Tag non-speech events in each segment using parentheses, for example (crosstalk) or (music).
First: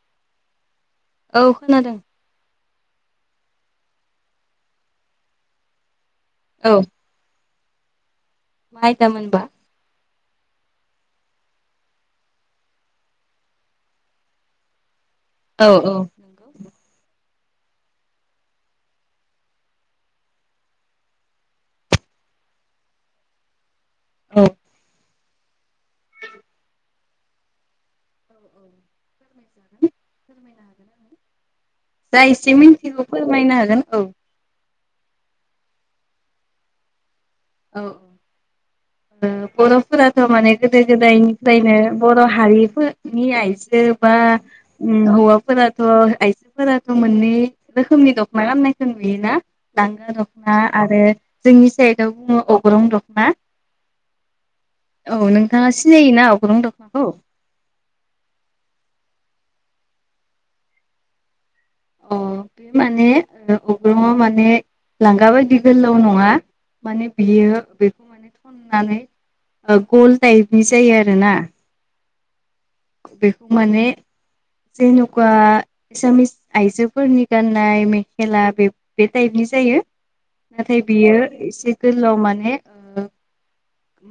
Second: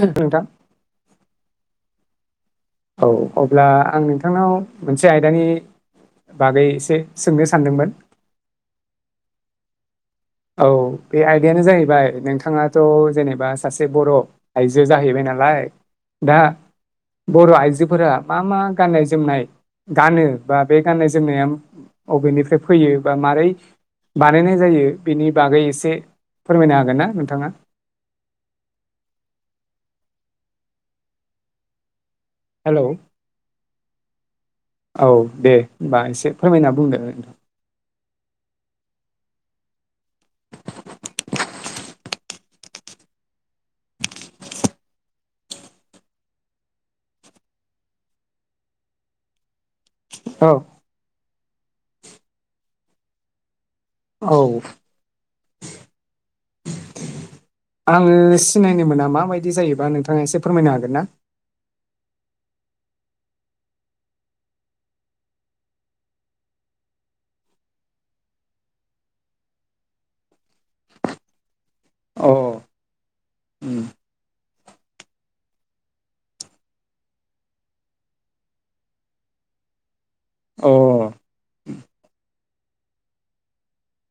नोंथां। औ खोनादों। औ अब्ला आं नोंथांनाव मोनसे आयदानि बागै औ एसे सोंनो सानदोंमोन। मा आइदामोनबा? औ बे आयदायानो जाहैबाय नोंथाङाथ' जेनेबा सासे बर' आइजो जाहैबाय ना लाइ औ दा नंगौ बर' आइजोफोरा मा मा गाननाय जोमनाय गानो बा बे गाननाय जोमनाया अबेनिफ्राय फैयो बा मारै औ। फोरमायनो बानायनाय जायो बेनि बागै एसे फोरमायनो हागोन ना नोंथाङा। (unintelligible) जा एसे हेलौ मिन्थिगौ फोरमायनो हागोन औ। औ दे होनबा एसे फोरमायना बुंदो नोनि औ औ। बर'फोराथ' माने गोदो गोदायनिफ्रायनो बर' हारिफोरनि आइजो बा ओम हौवा फोराथ' आइजोफोराथ' मोनै रोखोमनि दखना खालामनायखौ नुयोना? लांगा औ दखना आरो जोंनि साइडआव बुङो अग्रं दखना। औ औ नोंथाङा सिनायोना अग्रं दखनाखौ? आङो सिनायनो मोना माबायदि जायोबा नोंथाङा एसे फोरमायनो हागोन ना? अ बे माने अग्रंआ माने लांगा बायदि गोलाव नङा। माने बियो बेखौ माने थननानै गल टायपनि जायो आरोना। अ। बेखौ माने उम जेन'खा एसामिस आइजोफोरनि गान्नाय मेखेला बे- बे टाइपनि जायो। अ नाथाय बियो एसे गोलआव माने ओ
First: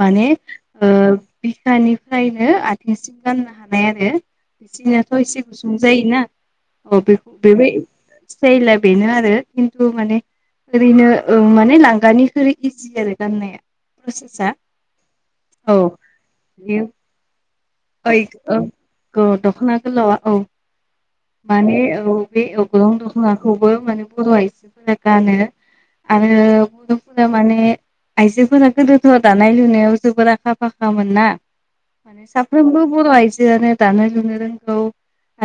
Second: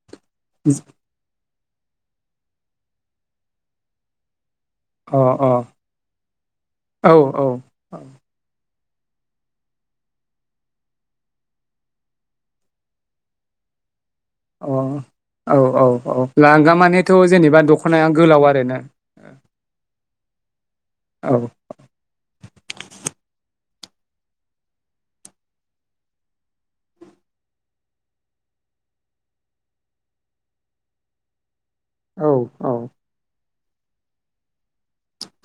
माने ओ बिखानिफ्रायनो आथिंसिम गाननो हानाय आरो। बिसोरनियाथ' अ एसे अ गुसुं जायोना अ औ बेखौ बेबाय टायला बेनो आरो खिन्थु माने ओरैनो ओ माने लांगा निख्रुय इजि आरो गाननाया। प्रसेसा अ औ औ औ लांगा बे मानेथ' जेनेबा दख ओइ औ औ दख'ना गोलावा औ औ माने औ। बे अग्रं दख'नाखौबो माने बर' आइजोफोरा गानो। आरो गुद फद माने (unintelligible) आइजोफोरा गोदोथ' दानाय- लुनायाव जोबोर आखा फाखामोन ना माने औ साफ औ बर' आइजोआनो दानो लुनो रोंगौ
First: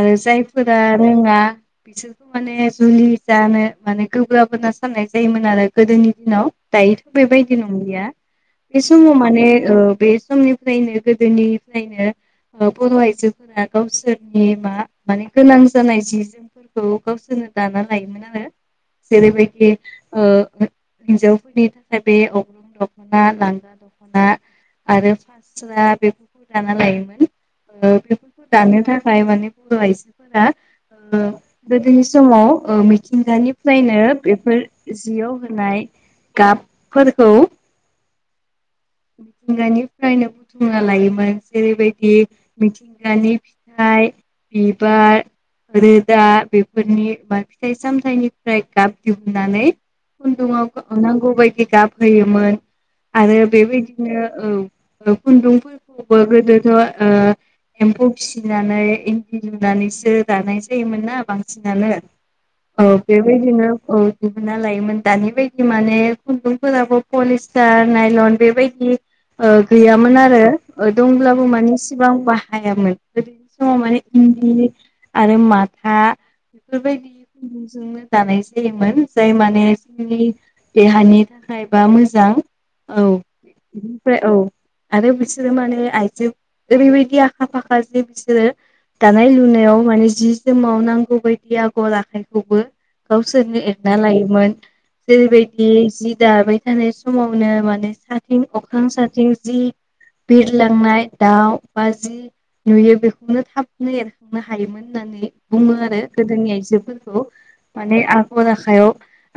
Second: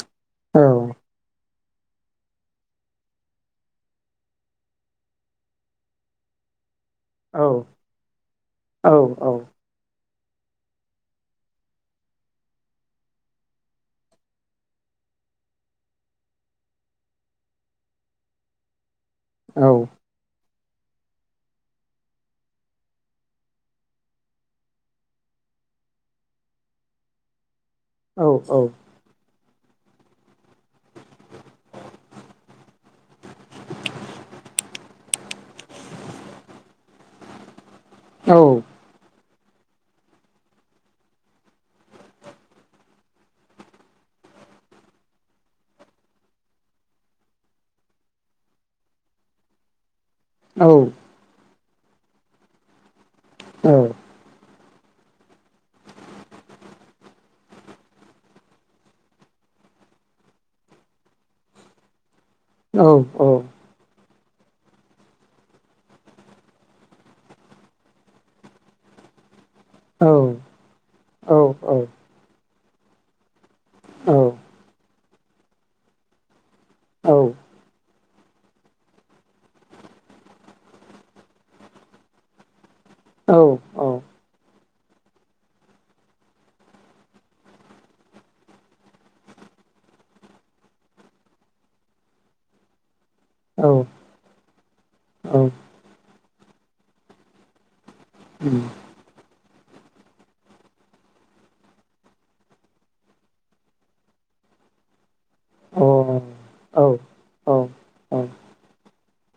आरो औ जायफोरा रोङा बिसोरखौ माने जुलि जानो माने गोग्राबोना साननाय जायोमोन आरो गोदोनि दिनाव दायो औ बेबायदि नंलिया बे औ समाव औ माने बे समनिफ्रायनो गोदोनि मानो बर' आइजोफोरा गावसोरनि मा माने गोनां जानाय जि जो फोरखौ गावसोरनो दाना लायोमोन। आरो औ जेरैबायदि ओ हिनजावफोरनि थाखाय बे अग्रं दख'ना, लांगा दख'ना आरो लांगा दखना सोबा बेख दाना लायोमोन ओ औ बेफोरखौ दानो थाखाय माने बर' आइजोफोरा ओ गोदोनि समाव ओ मिथिंगानिफ्रायनो बेफोर जियाव होनाय गाबफोरखौ औ मिथिंगानिफ्रायनो बुथुमना लायोमोन जेरैबायदि मिथिंगानि फिथाइ बिबार आरो दा बेफोरनि फार्से सामथायाइनिफ्राय गाब दिुमनानै खुन्दुङाव औ नांगौ बायदि गाब होयोमोन आरो बेबायदि बिदिनो औ खुन्दुंफोरखौबो गोदोथ' ओ एम्फौ फिसिनानै इन्दि लुनानैसो दानाय जायोमोन ना बांसिनानो। औ बेबायदिनो औ। दिहुनना लायोमोन। दानि बायदि माने खुन्दुंफोराबो पलिस्टार नाइलन बेबायदि ओ औ गैयामोन औ आरो दंब्लाबो माने सिगां बाहायामोन। समाव माने इन्दि आरो माथा बेफोरबायदि खुन्दुंजोंनो जानाय जायोमोन। जाय माने जोंनि देहानि थाखाय बा मोजां औ औ बिनिफ्राय औ आरो बिसोरो माने आइजो ओरैबायदि आखा फाखा जे बिसोरो दानाय लुनायाव माने जि जोमाव नांगौ बायदि आगर आखाइखौबो गावसोरनो एरना लायोमोन जेरैबायदि जि दाबाय थानाय समावनो माने साथिं उम अख्रां साथिं जि बिर लोंनाय दाउ बा जि नुयो बेखौनो थाबनो एरखांनो हायोमोन होननानै बुङो अ औ आरो गोदोनि औ आइजोफोरखौ औ औ माने आगर आखायाव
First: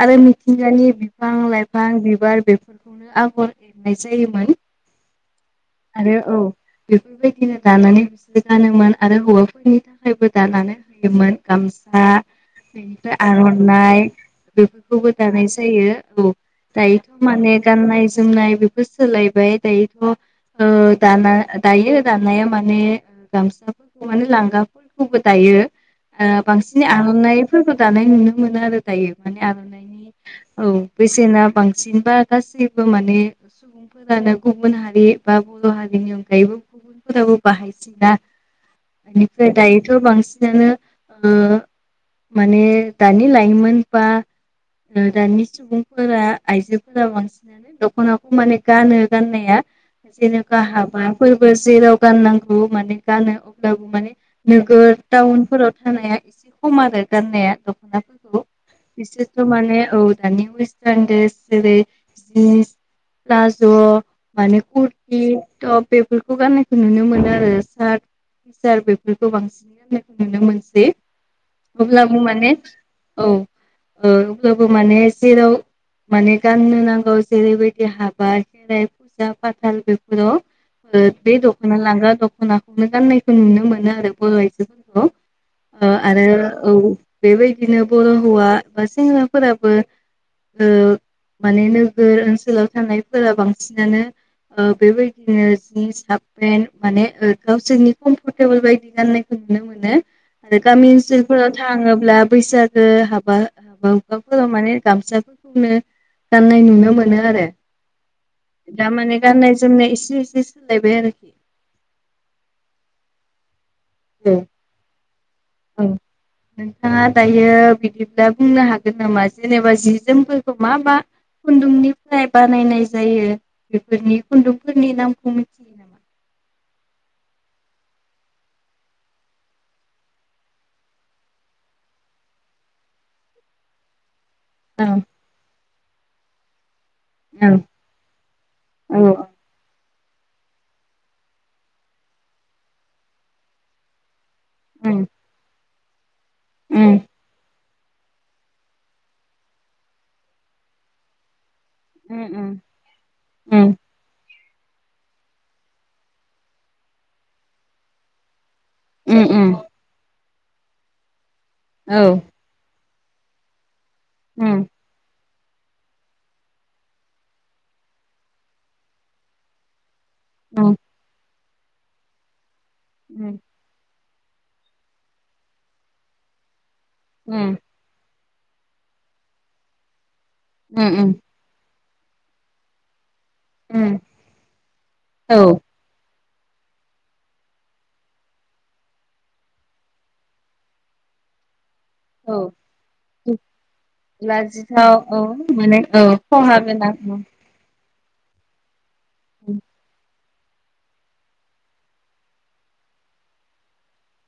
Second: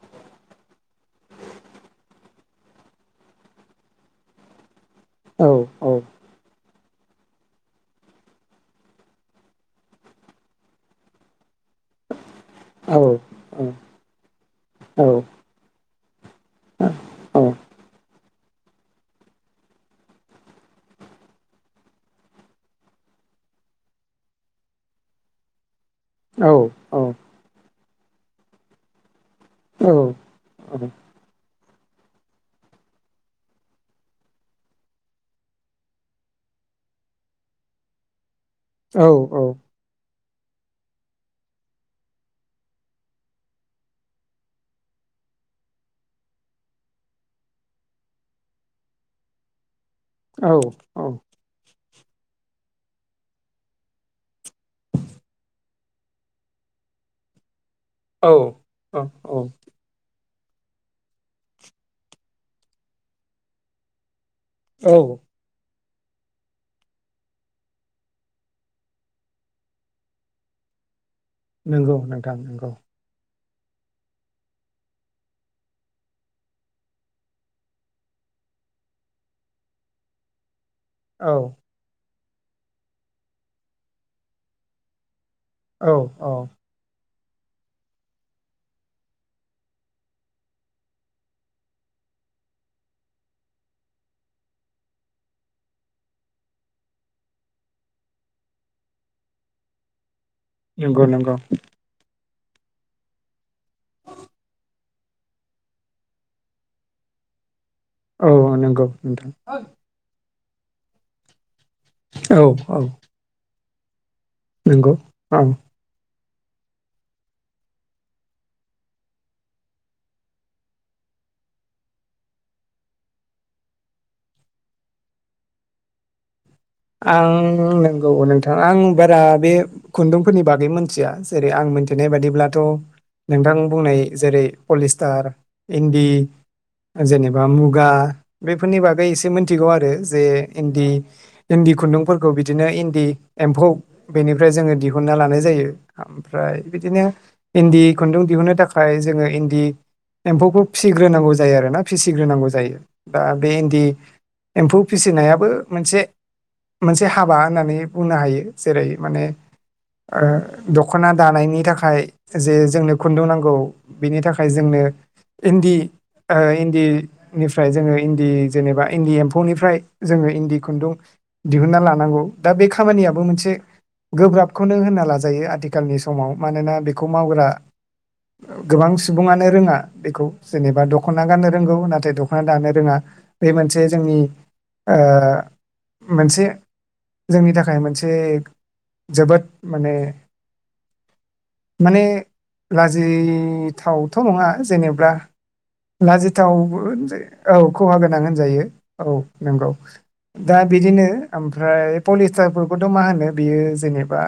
आरो मिथिंगानि बिफां लाइफां बिबार बेफोरखौनो आगर एनाय जायोमोन। औ औ आरो औ बेफोरबायदिनो दानानै बिसोर गानोमोन आरो हौवाफोरनि थाखायबो दानानै होयोमोन गामसा औ बेनिफ्राय आर'ना बेफोरखौबो दानाय जायो औ। दायोथ' माने गाननाय जोमनाय बेफोर सोलायबाय दायोथ' ओ दाना दायो दानाया माने गामसाफोरखौ माने लांगाफोरखौबो दायो। ओ बांसिन आर'नाइफोरखौ दानाय नुनो मोनो आरो दायो माने आर'नाइनि औ बेसेना बांसिनबा गासिबो माने सुबुंफोरानो गुबुन हारि बा बर' हारिनि अनगायैबो गुबुनफोराबो बाहायसैना औ औ बेनिफ्राय दायो। थ बांसिनानो ओ माने दानि लाइमोन बा ओ दानि सुबुंफोरा आइजोफोरा बांसिन दख'नाखौ माने गानो गाननाया औ जेनोबा हाबाफोर जेराव गाननांगौ माने गानो अब्लाबो माने नोगोर टाउनफोराव थानाया एसे खम आरो गाननाया‌। औ फोरखौ औ औ बिसोरथ' माने औ दानि वेस्ट एडेलस जेरै जिन्स प्लाज' माने औ कुरति टप बेफोरखौ गाननायखौ नुनो मोनो आरो सार्ट फिसार बेफोरखौ बांसिनै गाननायखौ नुनो मोनसै नंगौ अब्लाबो नोंथां माने नंगौ औ ओ अब्लाबो माने जेराव माने गाननो नांगौ। ओ जेरैबायदि हाबा खेराय फुजा फाथाल बेफोराव ओ बे औ दखना लांगा दख'नाखौनो गाननायखौ नुनो मोनो आरो बर' आइजोफोरखौ। ओ आरो औ। बेबायदिनो बर' हौवा बा सेंग्राफोराबो ओ माने नो गोर ओनसोलाव थानायफोरा बांसिनानो ओ बेबायदिनो जिनस हापेेन माने ओ गावसोरनि कमफरटेबोल बायदि गाननाय नुनो मोनो आरो गामि नंगौ नंगौ ओनसोलफोराव थाङोब्ला बैसागो हाबा हाबा हुखाफोराव माने गामसाफोरखौनो गाननाय नुनो मोनो आरो औ नंगौ दा माने नोंथां गाननाय जोमनाय एसे-एसे सोलायबाय आरोखि। औ औ उम नंगौ औ। ओं। नोंथाङा दायो बिदिब्ला बुंनो हागोन नामा जेनेबा जि जोमफोरखौ मा मा खुन्दुंनिफ्राय बानायनाय जायो बेफोरनि खुन्दुंफोरनि नामखौ मिथि आं नंगौ नोंथां आं बारा बे खुन्दुंफोरनि बागै मोनथिया जेरै आं मिथिनाय बादिब्लाथ' नोंथां बुंनाय जेरै पलिस्टार, इन्दि जेनेबा औ मुगा। बेफोरनि बागै औ औ एसे मिथिगौ आरो जे इन्दि इन्दि खुन्दुंफोरखौ बिदिनो इन्दि एम्फौ बेनिफ्राय जोङो उम दिहुनना लानाय जायो ओमफ्राय उम बिदिनो। इन्दि खुन्दुं दिहुनो थाखाय जोङो इन्दि एम्फौखौ फिसिग्रोनांगौ जायो आरोना फिसिग्रोनांगौ जायो दा बे उम इन्दि एम्फौ फिसिनायाबो मोनसे। मोनसे हाबा होननानै बुंनो हायो जेरै माने। ओ दख'ना दानायनि थाखाय औ जे जोंनो खुन्दुं नांगौ। बेनि थाखाय उम जोंनो। इन्दि ओ इन्दिनिफ्राय जोङो इन्दि जेनेबा इन्दि एम्फौनिफ्राय। जोङो इन्दि उम खुन्दुं दिहुनना लानांगौ दा बे खामानियाबो उम मोनसे। गोब्राबखौनो होनना लाजायो आथिखालनि समाव मानोना बेखौ मावग्रा ओ गोबां सुबुङानो रोङा बेखौ जेनेबा उम उम दख'ना गाननो रोंगौ नाथाय द मा दानो रोङा बे मोनसे उम जोंनि ओ औ मोनसे जोंनि थाखाय मोनसे जोबोद माने माने। औ लाजिथावथ' नङा लाजिथाव जेनेब्ला औ माने औ खहा लाजिथावबो गोनां होन उम जायो। औ खहा गोनां होनजायो औ नंगौ दा बिदिनो ओमफ्राय पलिस्टारफोरखौथ' मा होनो बियो जेनेबा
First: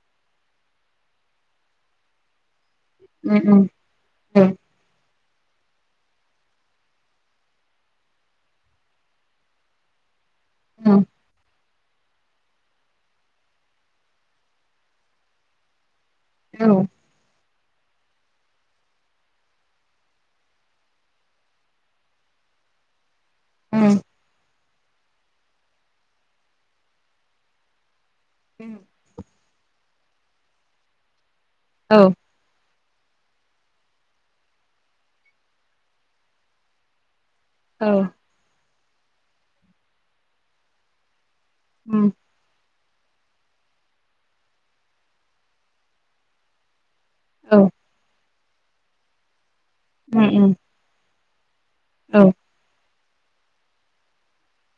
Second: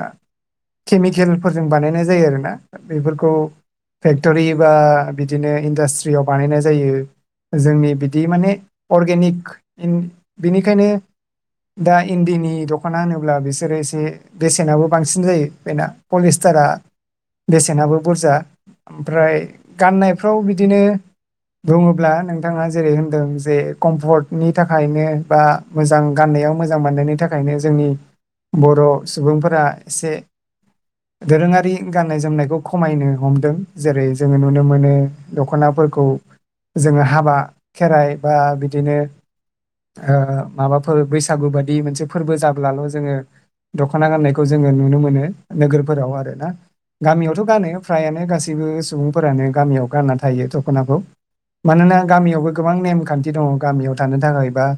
केमिकेलफोरजों बानायनाय जायो आरोना बेफोरखौ उम उम फेक्ट'रि औ एबा बिदिनो इन्डास्ट्रियाव बानायनाय जायो। जोंनि बिदि माने अर्गेनिक बिनिखायनो। औ दा इन्दिनि दख'ना होनोब्ला बिसोरो एसे बेसेनाबो बांसिन जायो बेना। पुलिस्टारा औ बेसेनाबो बुरजा ओमफ्राय गाननायफ्राव बिदिनो बुङोब्ला नोंथाङा जेरै होनदों। जे कम्फर्टनि थाखायनो बा मोजां गाननायाव मोजां मोननायनि थाखायनो जोंनि उम बर' सुबुंफोरा एसे दोरोङारि औ गाननाय जोमनायखौ खमायनो हमदों जेरै जोङो नुनो मोनो दख'नाफोरखौ। जोङो हाबा औ खेराइ बा बिदिनो ओ माबाफोर बैसागु बा दि मोनसे उम फोरबो जाब्लाल' जोङो दख'ना गाननायखौ जोङो नुनो मोनो नोगोरफोराव आरो ना। गामियावथ' औ गानो फ्रायानो गासैबो सुबुंफोरानो गामियाव गानना उम उम थायो दख'नाखौ। मानोना औ गामियावबो गोबां नेमखान्थि दङ गामियाव थानो थाखाय बा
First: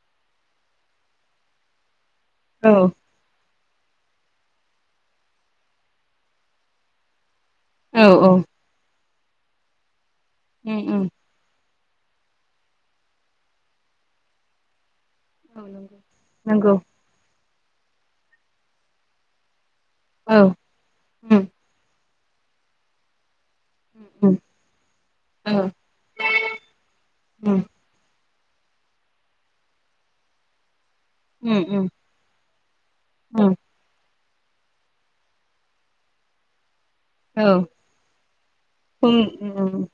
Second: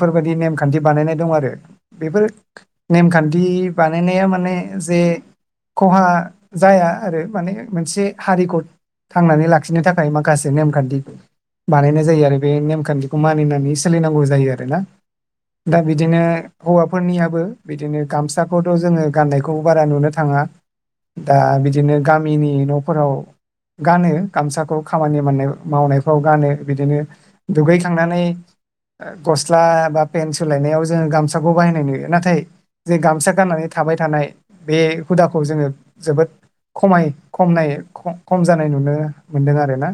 फोरबायदि नेमखान्थि बानायनाय दं आरो बेफोर औ नेमखान्थि बानायनाया माने जे खहा जाया आरो माने औ मोनसे औ हारिखौ थांनानै लाखिनो थाखाय माखासे उम उम नेमखान्थि बानायनाय जायो आरो बे नेमखान्थिखौ मानिनानै सोलिनांगौ जायो आरो ना औ दा नंगौ बिदिनो नंगौ हौवाफोरनियाबो बिदिनो गामसाखौथ' जोङो गाननायखौ बारा नुनो औ थाङा दा उम बिदिनो गामिनि न'फोराव गानो उम गामसाखौ खामानि मावनाय औ मावनायफ्राव गानो बिदिनो उम दुगै थांनानै गस्ला बा पेेन सोलायनायाव जोङो गामसाखौ उम बाहायनाय उम नुयो नाथाय जे गामसा उम औ गाननानै थाबाय थानाय बे हुदाखौ जोङो जोबोद खमाय खमनाय ख-खम जानाय नुनो उम उम मोनदों औ आरो उम ना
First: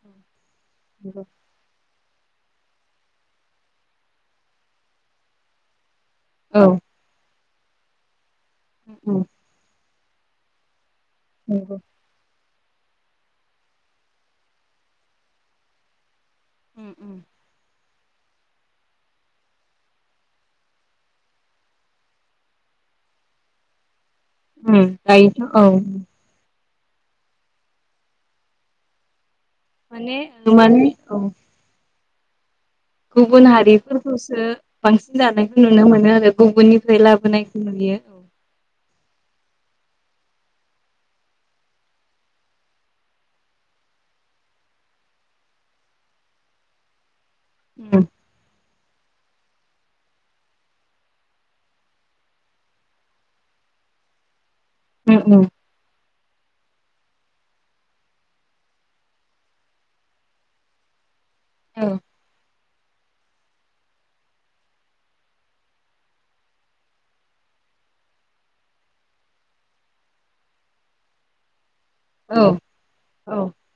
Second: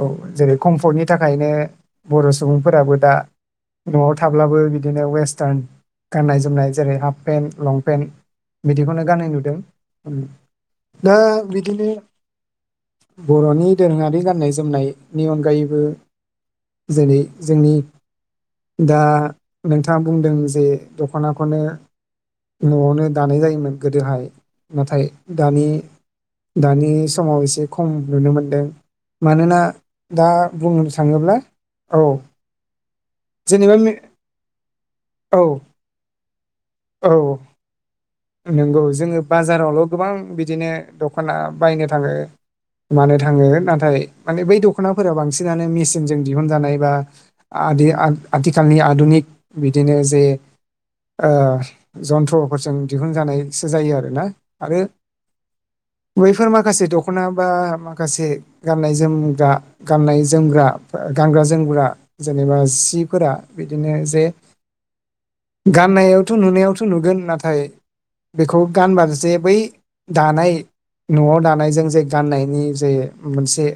औ जेरै कम्फर्टनि नंगौ थाखायनो बर' सुबुंफोराबो दा न'आव थाब्लाबो बिदिनो वेस्टार्न गाननाय जोमनाय जेरै हाफ पेन्ट लंपेन्ट बिदिखौनो गान नुदों दा बिदिनो बर'नि दोरोङारि गाननाय जोमनायनि अनगायैबो उम उम जेरै- जोंनि दा नोंथाङा बुंदों जे दख'नाखौनो न'आवनो दानाय जायोमोन गोदोहाय उम नाथाय दायोथ' औ दानि दानि समाव एसे खम नुनो मोनदों मानोना माने दा बुंनो माने औ थाङोब्ला औ। गुबुन जेनेबा मे- हारिफोरखौसो बांसिन औ जानायखौ नुनो मोनो आरो गुबुननिफ्राय औ लाबोनायखौ नुयो। औ नंगौ जोङो बाजारावल' गोबां बिदिनो दख'ना बायनो थाङो। मानो थाङो नाथाय माने बै दख'नाफोरा बांसिनानो मेसिनजों दिहुनजानाय बा आदि उम आथ-आथिखालनि आधुनिक बिदिनो जे आ जन्थ्रफोरजों दिहुनजानायसो जायो आरो ना आरो उम ओम। बैफोर माखासे दख'ना बा माखासे गाननाय जोमग्रा गाननाय जोमग्रा गानग्रा जोमग्रा औ जेनेबा जि जिफोरा बिदिनो जे गाननायावथ' नुनायावथ' नुगोन नाथाय बेखौ गानबा जे बै दानाय न'आव दानायजों जे औ गाननायनि जे औ मोनसे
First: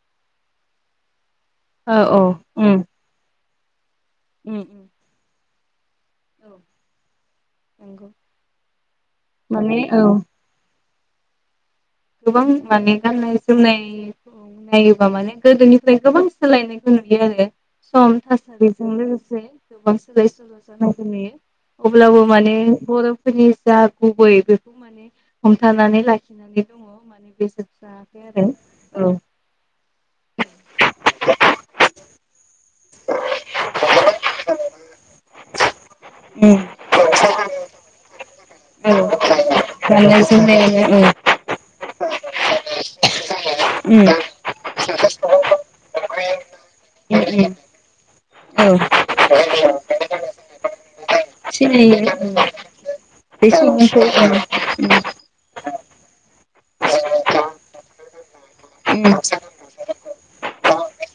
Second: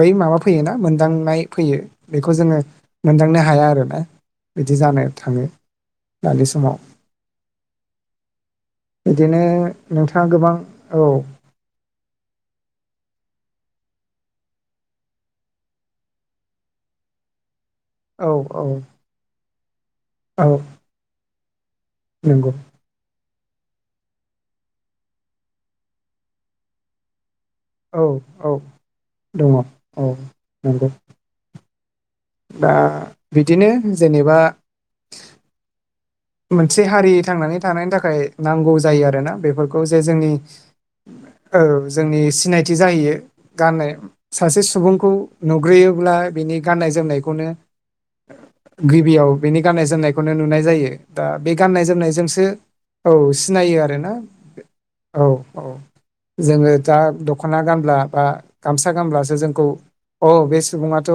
बै माबा फैयोना मोनदांनाय फैयो औ औ बेखौ जोङो उम मोनदांनो हाया आरोना उम बिदि उम जानो थाङो। दानि औ समाव नंगौ बिदिनो माने औ नोंथाङा गोबां औ गोबां माने गाननाय जोमनाय नायोबा माने गोदोनिफ्राय गोबां सोलायनायखौ नुयो आरो सम औ औ थासारिजों लोगोसे। औ (unintelligible) अब्लाबो नंगौ माने बर'फोरनि जा गुबै बेखौ माने हमथानानै लाखि (unintelligible) औ औ दङ औ नंगौ। (unintelligible) दा बिदिनो जेनेबा मोनसे हारि उम थांनानै थानायनि थाखाय नांगौ जायो आरोना औ बेफोरखौ जे गाननाय जोंनि जोमनायानो औ औ जोंनि सिनायथि जाहैयो। गाननाय उम उम सासे सुबुंखौ उम नुग्रोयोब्ला बिनि गाननाय जोमनायखौनो औ गिबियाव बेनि गाननाय जोमनायखौनो नुनाय जायो दा बे गाननाय सिनायो जोमनायजोंसो औ बे सिनायो सैमाखौ आरोना उम औ औ। जोङो दा दख'ना गानब्ला बा गामसा उम उम गानब्लासो जोंखौ औ बे सुबुङाथ'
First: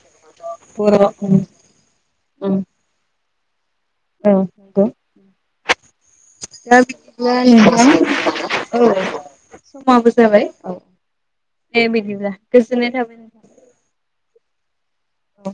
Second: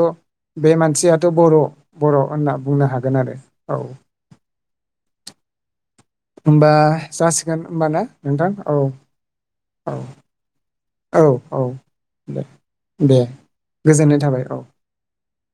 बे बर' मानसियाथ' उम बर'। बर' उम होनना बुंनो हागोन आरो औ। औ दे। (unintelligible) होमबा जासिगोन होमबा ना नोंथां औ औ समाबो जाबाय औ दे बिदिब्ला दे गोजोननाय दे थाबाय। गोजोननाय थाबाय औ। औ